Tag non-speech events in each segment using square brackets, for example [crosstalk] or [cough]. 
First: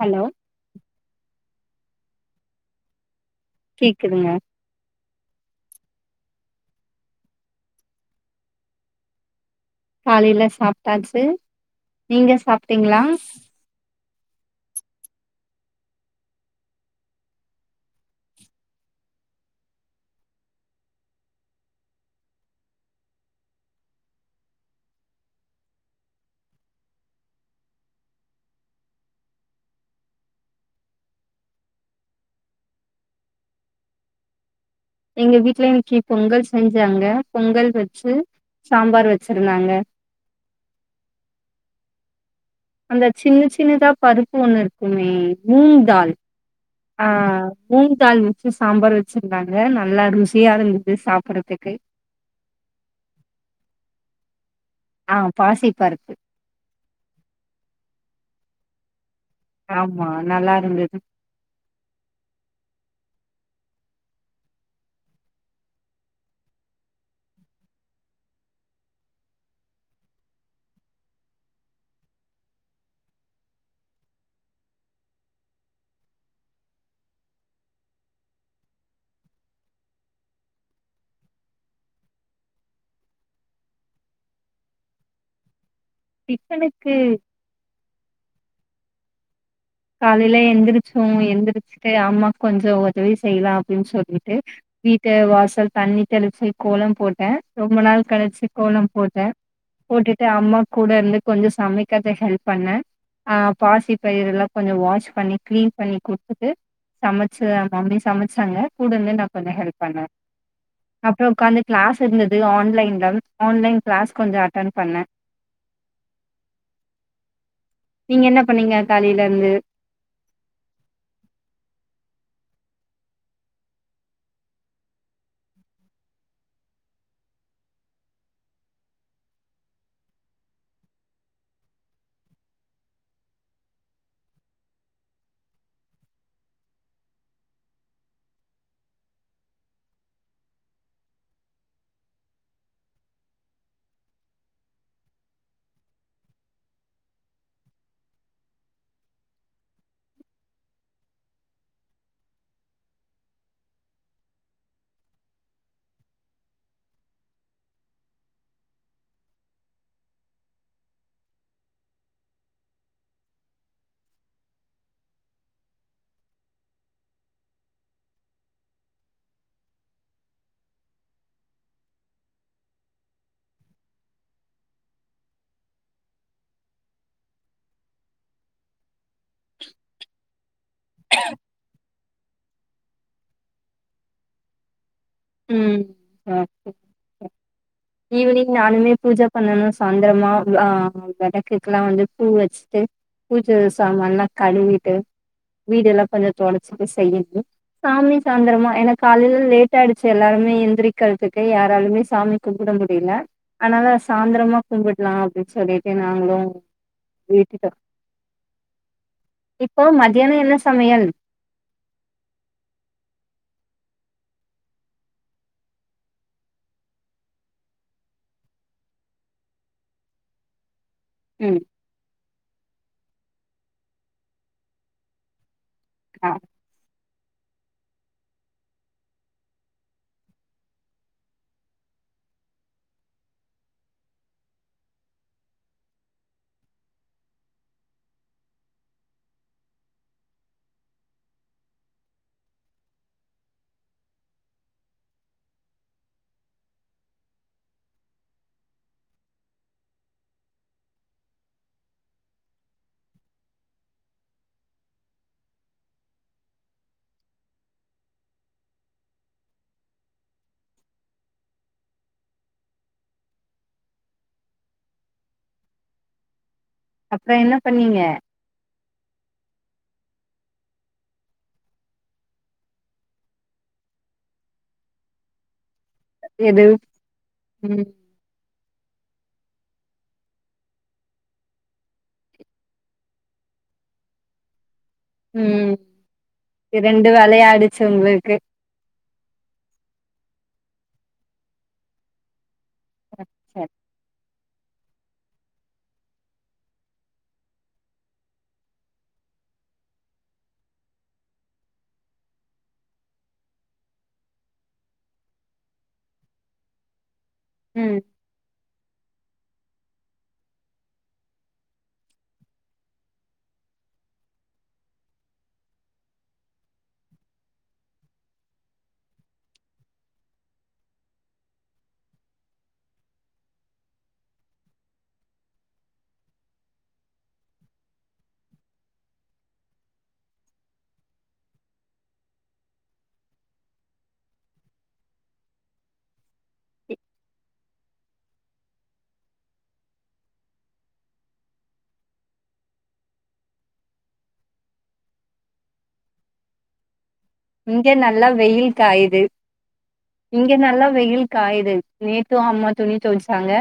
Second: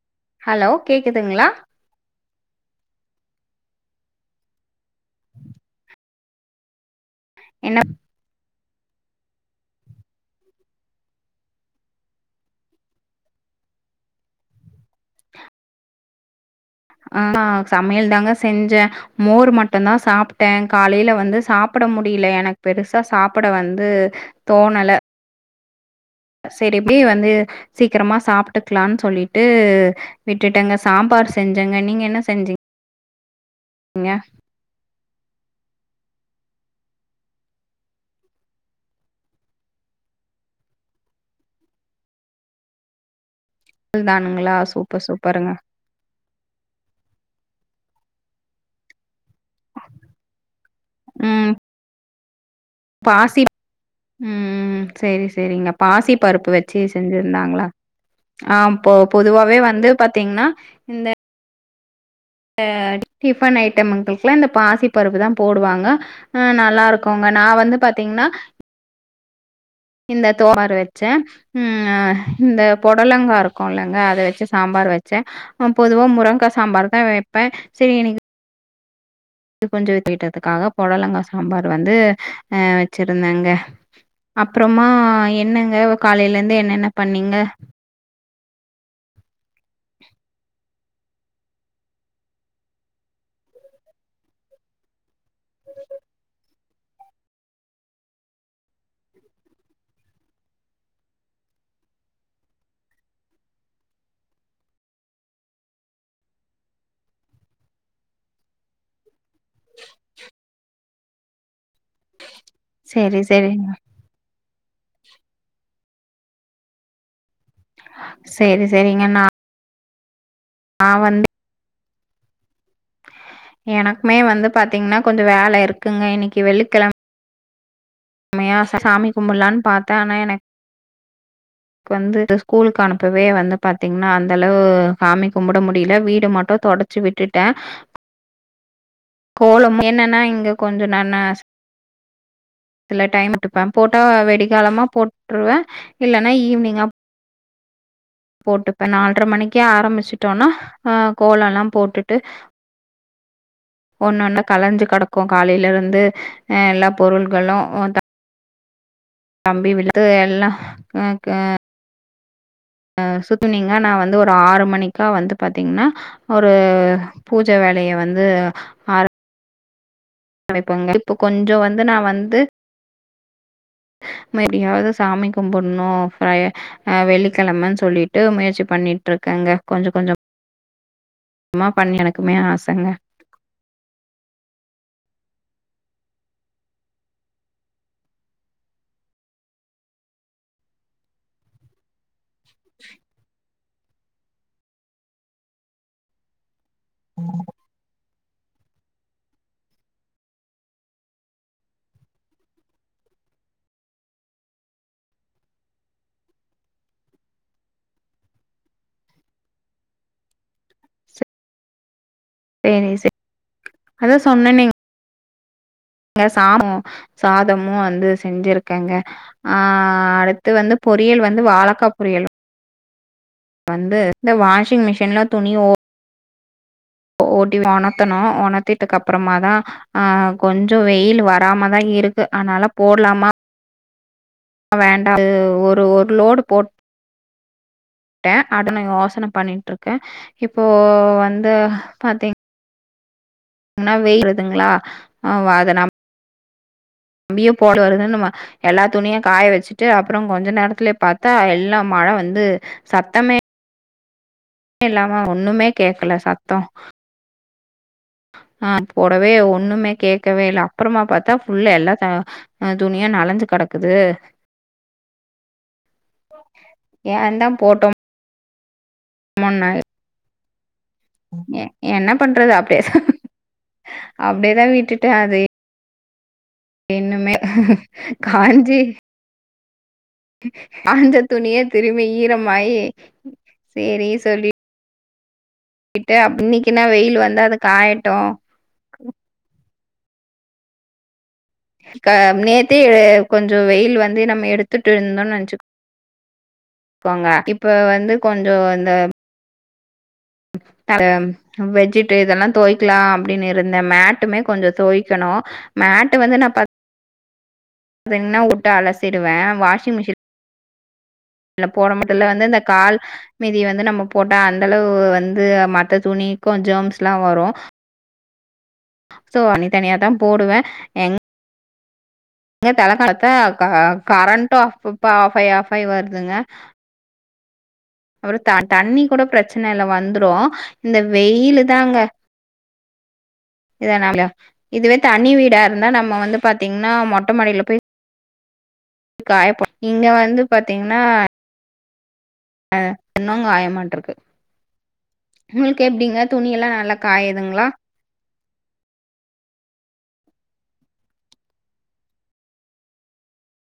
Hello hello கேக்குதுங்ளா கேக்குதுங்க என்னப் காலைல சாப்ட்டாச்சு நீங்க சாப்ட்டீங்ளா ஆ நா சமையல் தாங்க செஞ்ச மோர் மட்டுந்தா சாப்ட்டே காலையில வந்து சாப்பிட முடியில எனக்கு பெருசா சாப்பிட வந்து தோணல செரி இப்டி வந்து சீக்கிரமா சாப்ட்டுக்கலான் சொல்லிட்டு விட்டுட்டங்க சாம்பார் செஞ்சங்க நீங்க என்ன செஞ்சீ ங்க எங்க வீட்ல இன்னிக்கி பொங்கல் செஞ்சாங்க பொங்கல் வீச்சு சாம்பார் வெச்சிருந்தாங்க அந்த சின்ன சின்னதா பருப்பு தானுங்களா ஒண்ணு சூப்பர் இருக்குமே சூப்பருங்க மூங்க்டால் ஆ மூங்க்டால் வெச்சு சாம்பார் வெச்சிருந்தாங்க நல்லா ருசியா இருந்துது ம் சாப்பட்றதுக்கு பாசி ம் ஆ செரி செரிங்க பாசி பருப்பு பாசிப்பருப்பு வெ கிச்சடி செஞ்சிருந்தாங்களா ஆ ப்ப பொதுவாவே வந்து ஆமா பாத்தீங்கன்னா நல்லா இருந்தது இந்த இந்த டிஃபன் ஐட்டமங்களுக்கு எல்லா இந்த பாசி பருப்பு தா போடுவாங்க அஹ நல்லா இருக்குங்க நா வந்து பாத்தீங்கன்னா இந்த தோறு வச்ச ம் இந்த பொடலங்கா இருக்கும்லங்க அத வச்சு சாம்பார் வச்ச பொதுவா முரங்கா சாம்பார் தா வைப்ப சரி இன்னிக்கு இது கொஞ்ச வித்துக்கிட்டதுக்காக புடலங்காய் சாம்பார் வந்து அஹ வச்சிருந்தாங்க அப்பறமா என்னங்க காலையில இருந்து என்னென்ன டிஃபனுக்கு பண்ணீங்க காலையில எந்திரிச்சோ எந்திரிச்சுட்டு அம்மா கொஞ்ச உதவி செய்யலா அப்டின்னு சொல்லிட்டு வீட்ட வாசல் தண்ணி தெளிச்சு கோலம் போட்ட ரொம்ப நாள் கழிச்சு கோல போட்ட போட்டுட்டு அம்மா கூட இருந்து கொஞ்ச சமைக்கரத்துக்கு ஹெல்ப் பண்ண அஹ பாசி பயிரு எல்லா கொஞ்ச வாஷ் பண்ணி கிளீன் பண்ணி கொடுத்துட்டு சமைச்ச மம்மி சமைச்சாங்க கூட இருந்து நா கொஞ்ச ஹெல்ப் பண்ண அப்பற உட்காந்து கிளாஸ் இருந்தது ஆன்லைன்ல சரி சரிங்க ஆன்லைன் கிளாஸ் கொஞ்ச அட்டன் பண்ண நீங்க என்ன சரி பண்ணீங்க சரிங்க காலையில இருந்து நா வந்து எனக்குமே வந்து பாத்தீங்கன்னா கொஞ்ச வேல இருக்குங்க இன்னிக்கு வெள்ளிக்கிழம மையா சாமி கும்பிடலான்னு பாத்த ஆனா எனக்கு வந்து ஸ்கூலுக்கு அனுப்பவே வந்து பாத்தீங்கன்னா அந்த அளவு சாமி கும்புட முடில வீடு மட்டு தோடச் சி விட்டுட்ட கோலமு என்னன்னா இங்க கொஞ்ச ந ந இல டைம் எத்துபே போட்டா வெடிகாலமா போட்டுருவ இல்லனா ஈவினிங்கா போட்டுப்ப நால்ர மணிக்கே ஆரம்பிச்சுட்டோனா அ கோலல்லா போட்டுட்டு ஒன்னு ஒன்னு கலைஞ்சு கடக்கு காலையில இருந்து எல்லா பொருள்களு த தம்பி விழுத்து எல்லா க அ சுத்தனீங்க நா வந்து ஒரு ஆறு மணிக்கா வந்து பாத்தீங்கன்னா ஒரு பூஜை வேலைய வந்து ஆ படைப் போங்க இப்போ கொஞ்ச வந்து நா வந்து மப்டியாவது சாமி கும்புடணு ஆ வெள்ளிக்கிழமன்னு சொல்லிட்டு முயற்சி பண்ணிட்டு இருக்காங்க கொஞ்ச கொஞ்ச மா பண்ணி எனக்குமே ஆசங்க ம் அ ஈவினிங் நானுமே பூஜ பண்ணணு சாந்தரமா அ வளக்குக்குல்லா வந்து பூ வச்சுட்டு பூஜா சாமான்லா கழுவிட்டு வீடு எல்லா கொஞ்ச தோடச்சிட்டு செய்யனு சாமி சாய்ந்தரமா எனக்கு காலையிலா லேட்டாயிச் ஸ் எல்லாருமே எந்திரிக்கரத்துக்கு யாராலுமே சாமி கும்முட முடியில அதுனால சாந்திரமா கும்பிடுலா அப்டின்னு சொல்லிட்டு நாங்களு விட்டுடோ இப்போ மதியான என்ன சமையல் பெணி செ அதா சொன்னனே ங்க சாமு சாதமு வந்து செஞ்சிருக்கேங்க ஆ அடு த்து வந்து பொறியல் வந்து ம் வாழக்கா பொரியல் வந்து இந்த வாஷிங் மிஷின்லா துணி ஓ ஆ ஓட்டி உணத்தனு உணத்திட்டுகப்பறமா தா ஆ கொஞ்ச வெயில் வராமதா இருக்கு அதனால போடலாமா வேண்டா ட்டு ஒரு ஒரு லோடு போட் ட்டே அத நா யோசன பண்ணிட்ருக்கே இப்போ வந்து பாத்தீங் னா வெயில் வருதுங்ளா ஆ அத நம் பியு போட வருதுன் நம்ம எல்லா துணியு காயவச்சுட்டு அப்றோ கொஞ்ச நேரத்துலே பாத்தா எல்லா மழ வந்து சத்தமே இல்லாம ஒண்ணுமே கேக்கல சத்தோ ஆ போடவே ஒண்ணுமே கேக்கவே இல்ல அப்றமா பாத்தா ஃபுல்லா எல்லா எ துணியா நளஞ்சு கடக்குது அப்றோ என்ன பண்ணீங்க முன்ன என்ன பண்றது அப்டேதா அப்டேதா விட்டுட்டே அதே எது இன்னுமே ம் காஞ்சி காஞ்ச துணியே திரும்பி ஈரமாயி சேரி சொல்லி ம் இன்னைக்குன்னா ரெண்டு வெயில் வந்தா அது வேலையாய்டுச்சு காயட்டும். உங்ளுக்கு கா நேத்தே கொஞ்சொ வெயில் வந்து நம்ம எடு த்துட்ருந்தோன் நென்ச்சுக் கோங்க இப்ப வந்து கொஞ்சோ அந்த [inaudible] வெச்சிட்டு இதெல்லா தொய்க்லா அப்டின் இருந்தே மேட்டுமே கொஞ்சோ தொய்க்கனு மேட்டு வந்து நா ப ம் ரெண்நா வுட்டு அலசிருவே வாஷிங் மிஷின் ல போட மட்டுல்ல வந்து இந்த கால் மிதி வந்து நம்ம போட்டா அந்தளவு வந்து மத்த துணிக்கு ஜெர்ம்ஸ் லா வரு ஸோ தனி தனியாதா போடுவே எங் இங்க [unintelligible] காலத்துல க கரண்ட்டு அப்பப்ப ஆஃப்ஃபாயி ஆஃப்ஃபாயி வருதுங்க அப்றோ த தண்ணி கூட பிரச்சனில்ல வந்துரு இந்த வெயிலு தாங்க இதனால இதுவே தனி வீடா இருந்தா நம்ம வந்து பாத்தீங்கன்னா மொட்டமாடில போய் காயப்போட் இங்க வந்து பாத்தீங்னா ஆ இன்னு காயமாட்ருக்கு உங்ளுக்கு எப்டிங்க துணியல்லா நல்லா காய்துங்ளா இங்க நல்லா வெயில் காய்து இங்க நல்லா வெயில் காய்து நேத்து அம்மா துணி தொவ்ச்சாங்க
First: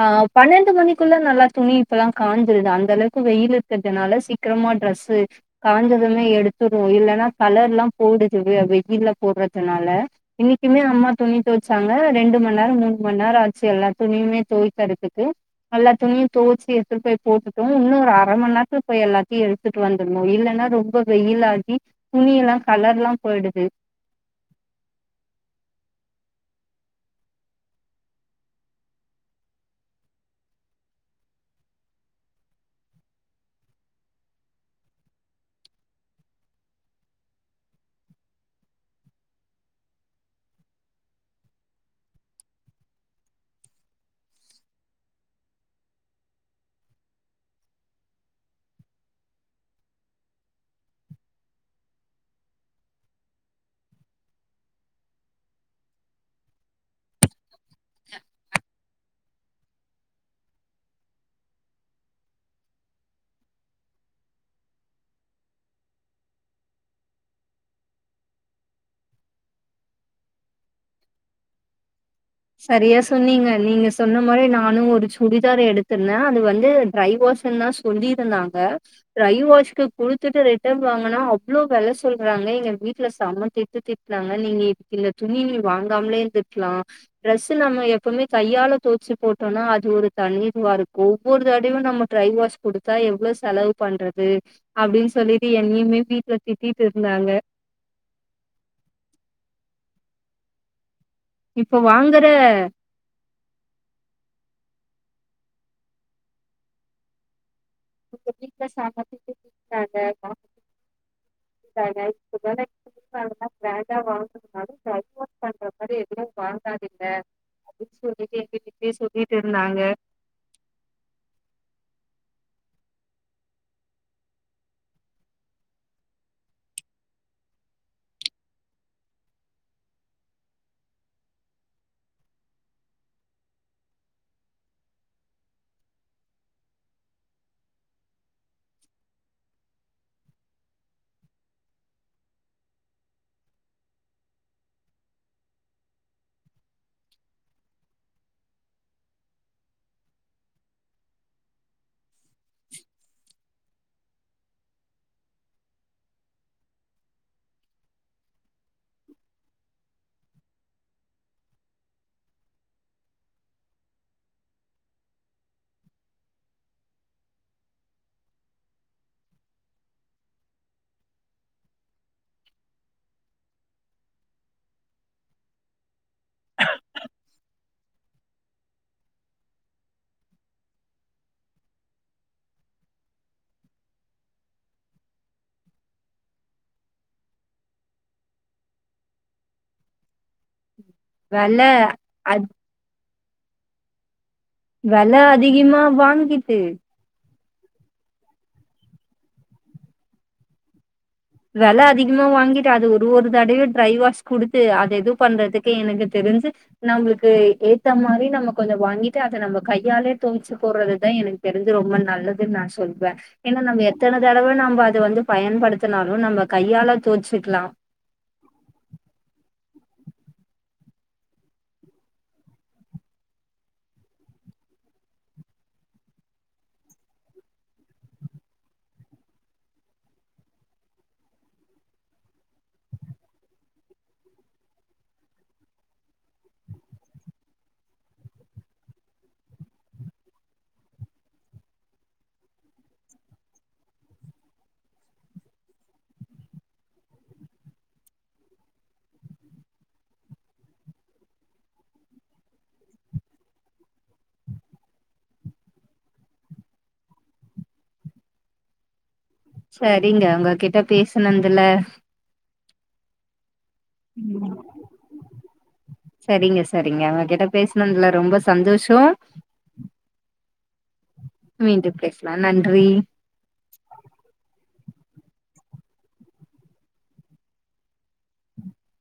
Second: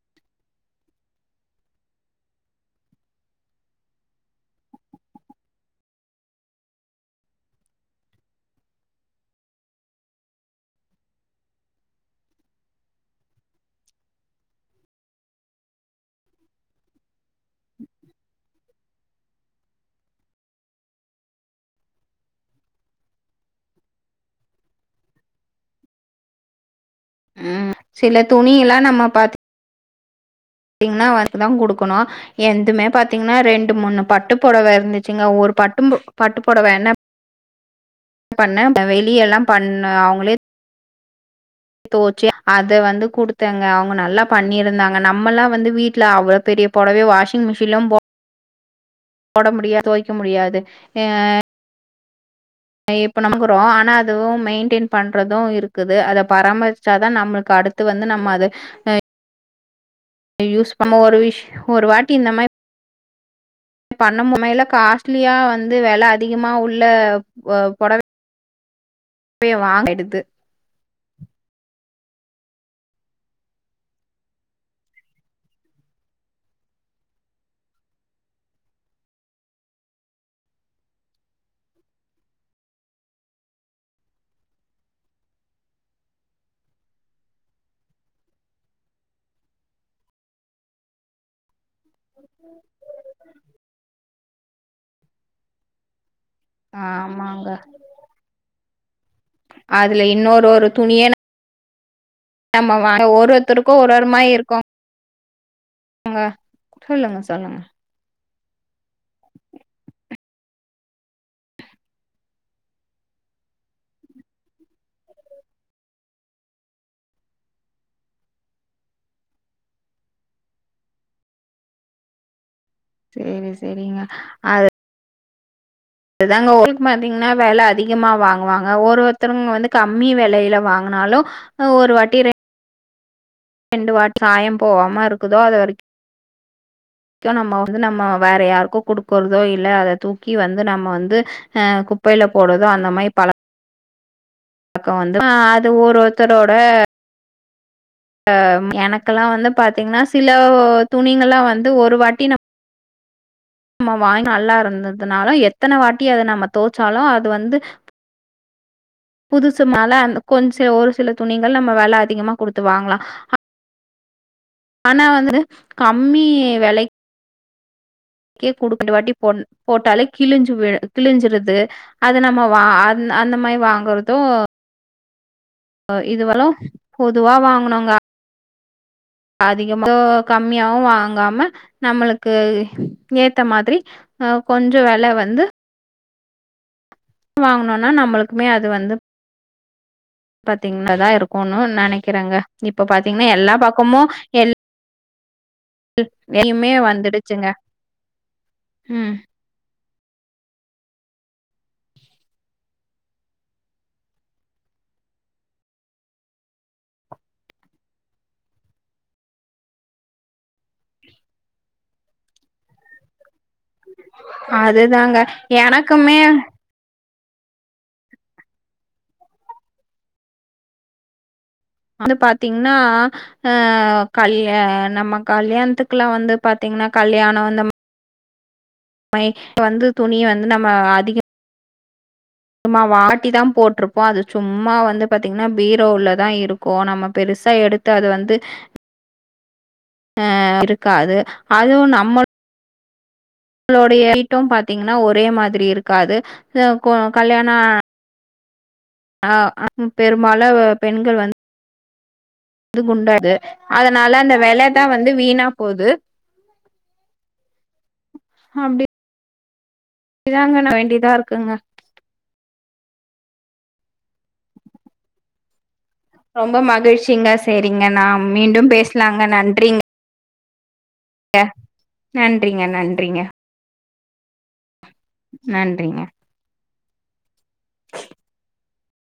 ஆ பன்னெண்டு மணிக்குள்ள நல்லா துணி இப்பல்லா காஞ்சிருது அந்தளவுக்கு வெயில் இருக்கதுனால சீக் க்கிரமா ட்ரெஸு காஞ்சதுமே எடுத்துடு‌வோ இல்லன்னா கலர்லா போகுது வெ வெயில்ல போட்றதுனால இன்னிக்கிமே அம்மா துணி தொவ்ச்சாங்க ரெண்டு மண்நேரோ மூன்மண்நேரோ ஆச்சு எல்லா துணிமே தொய்க்கறதுக்கு எல்லா துணியு தொவ்ச்சு எடுத்துட்டு போய் போட்டுட்டோ இன்னு ஒரு அர மண்நேரத்துல போய் எல்லாத்தையு எ த்துட்டு வந்துர்னு இல்லன்னா ரொம்ப வெயிலாகி துணியல்லா கலர்லா போய்டுது ம் சில துணிலா நம்ம பாத் தீங்னா வந்து தா குடுக்கனு என்துமே பாத்தீங்னா ரெண்டு மூனு பட்டுப்பொடவ இருந்துச்சுங்க ஒரு பட்டும் பட்டு பொடவ என்ன பண்ணே வெளியல்லா பண்ண அவுங்ளே தொவச்சு அத வந்து குடுத்தெங்க அவுங்க நல்லா பண்ணியிருந்தாங்க நம்மலா வந்து வீட்ல அவ்ளோ பெரிய பொடவய வாஷிங் மிஷின்லா போ போட முடியா தொவைக்க முடியாது ஏங்க இப்ப வாங்குறோ ஆனா அதுவு மெயின்டெய்ன் பண்றது இருக்குது அத பராமரிச்சாதா நம்ளுக்கு அடு த்து வந்து நம்ம அது ஆ யூஸ் பண்ண நம்ம ஒரு விஷ் ஒரு வாட்டி இந்த மா பண்ணமுமையில காஸ்ட்லியா வந்து வில அதிகமா உள்ள ஒ பொடவ இப்பேயே வா எடுத்து சரியா சொன்னீங்க நீங்க சொன்ன மாரி நானு ஒரு சுடிதார் எடுத்திருந்த அது வந்து ட்ரை வாஷன் தா தொண்டிருந்தாங்க ட்ரைவாஸ்க்கு குடுத்துட்டு ரிட்டன் வாங்குனா அவ்ளோ வேல சொல்றாங்க எங்க வீட்ல செம திட்டு திட் நாங்க இனி இந்த துணி வாங்காமலே இருந்துக்கிலா ட்ரெஸ்சு நம்ம எப்போமே கையால தோச்சி போட்டோம்னா அது ஒரு தனி இதுவா இருக் ஒவ்வொரு தடையு நம்ம ட்ரை வாஷ் குடுத்தா எவ்ளவு செலவு பண்ற க்கு அப்டின்னு சொல்லிட்டு என்னையுமே வீட்ல திட்டிட்டு இருந்தாங்க ஆமாங்க அதுல இன்னொரு ஒரு துணிய இப்ப வாங்குற நம்ம வார ஒரு ஒருத்தருக்கு ஒரு ஒரு மாயி இருக்கு இங்க சொல்லுங்க சொல்லுங்க [inaudible] அதுலா வேண்டாமா வாங்கனுனாலு இந்த ஐ போன் பண்ற மாரி எதுவு வாங்காதிங்க [unintelligible] எங்கிட்டிட்டயே சொல்லிட்டு இருந்தாங்க செரி செரிங்க அது அதுதாங்க [inaudible] பாத்தீங்னா வில அதிகமா வாங்குவாங்க ஒரு ஒருத்தருங்க வந்து கம்மி விலையில வாங்கினாலு ஒரு வாட்டி ரெ ண்டு வாட்டி சாயோ போவாம இருக்குதோ அது வரை க்கும் நம்ம வந்து நம்ம வேற யாருக்கோ குடுக்குறதோ இல்ல அத தூக்கி வந்து நம்ம வந்து ஆ குப்பையில போடுதோ அந்த மாரி பழக் கோ வந்து அது ஒரு ஒருத்தரோட அம் எனக்கெல்லா வந்து பாத்தீங்னா சில ஒ ஒ துணிங்கல்லா வந்து ஒரு வாட்டி நம் நம்ம வாய் நல்லா இருந்ததுனா எத்தன வாட்டி அத நம்ம தோச்சாலு அது வந்து புதுசு மேல அந்த கொஞ்ச ஒரு சில துணிகள் நம்ம வெல அதிகமா குடுத்து வாங்கலா ஆனா வந்து கம்மி வெலை க்கு குடுக்ற வாட்டி போ போட்டாலே கிழிஞ்சிபோயிற கிழிஞ்சிருது அது நம்ம வா அ அந்த மாரி வாங்கோறோதோ ஆ இதுவலு பொதுவா வாங்கனோங்கா அதிகமே கம்மயாவு வாங்காம நம்மளுக்கு ஏத்த மாதிரி ஆ கொஞ்ச வெல வந்து வாங்கோனோனா நம்மளுக்குமே அது வந்துப் பாத்தீங்னதா இருக்குனு வெல நினக்கிறங்க அத் இப் இப்போ பாத்தீங்னா எல்லா பக்கமோ எல் வெல அதிகமா [inaudible] வாங்கிட்டு எல்யுமே வந்துடுச்சிங்க ம் வெல அதிகமா வாங்கிட்டு அது ஒரு ஒரு தடவ ட்ரை வாஷ் குடுத்து அது இது பண்றதுக்கு எனக்கு தெரிஞ்சி நம்மளுக்கு ஏத்த மாரி நம்ம கொஞ்சே வாங்கிட்டு அத நம்ம கையாலே துவச்சி போடுறது தா எனக் தெரிஞ்சி ரொம்ப நல்லதுன்னு நா சொல்வ ஏனா நம்ம எத்தன தடவ நம்ம அத அதுதாங்க வந்து பயன்படுத் துனாலு எனக்குமே நம்ம கையால தோச்சிக்கிலா வந்து பாத்தீங்னா ஆ கல்யா நம்ம கல்யாணத்துக்குலா வந்து பாத்தீங்னா கல்யாணோ இந்த மை வந்து துணிய வந்து நம்ம அதிக சும்மா வாட்டி தா போட்டிருப்போ அது சும்மா வந்து பாத்தீங்னா பீரோல தா இருக்கு நம்ம பெருசா எடு த்த அது வந்து அ இருக்காது அதுவு நம்ம ளுடைய வீட்டும் பாத்தீங்னா ஒரே மாரி இருக்காது இது கோ கல்யாண ஆ [inaudible] பெரும்பாலு பெண்கள் வந் இது குண்டாது அதனால அந்த வெலதா வந்து வீணா போது அப்டி செரிங்க உங்ககிட்ட வேண்டியதா இருக்குங்க பேசுனன்துல ம் ரொம்ப செரிங்க செரிங்க மகிழ்ச்சிங்க உங்ககிட்ட செரிங்க பேசுனன்துல நாம் ரொம்ப மீண்டும் சந்தோஷோ பேசலாங்க நன்றிங்க மீண்டும் பேசலா நன்றிங்க நன்றி நன்றிங்க நன்றிங்க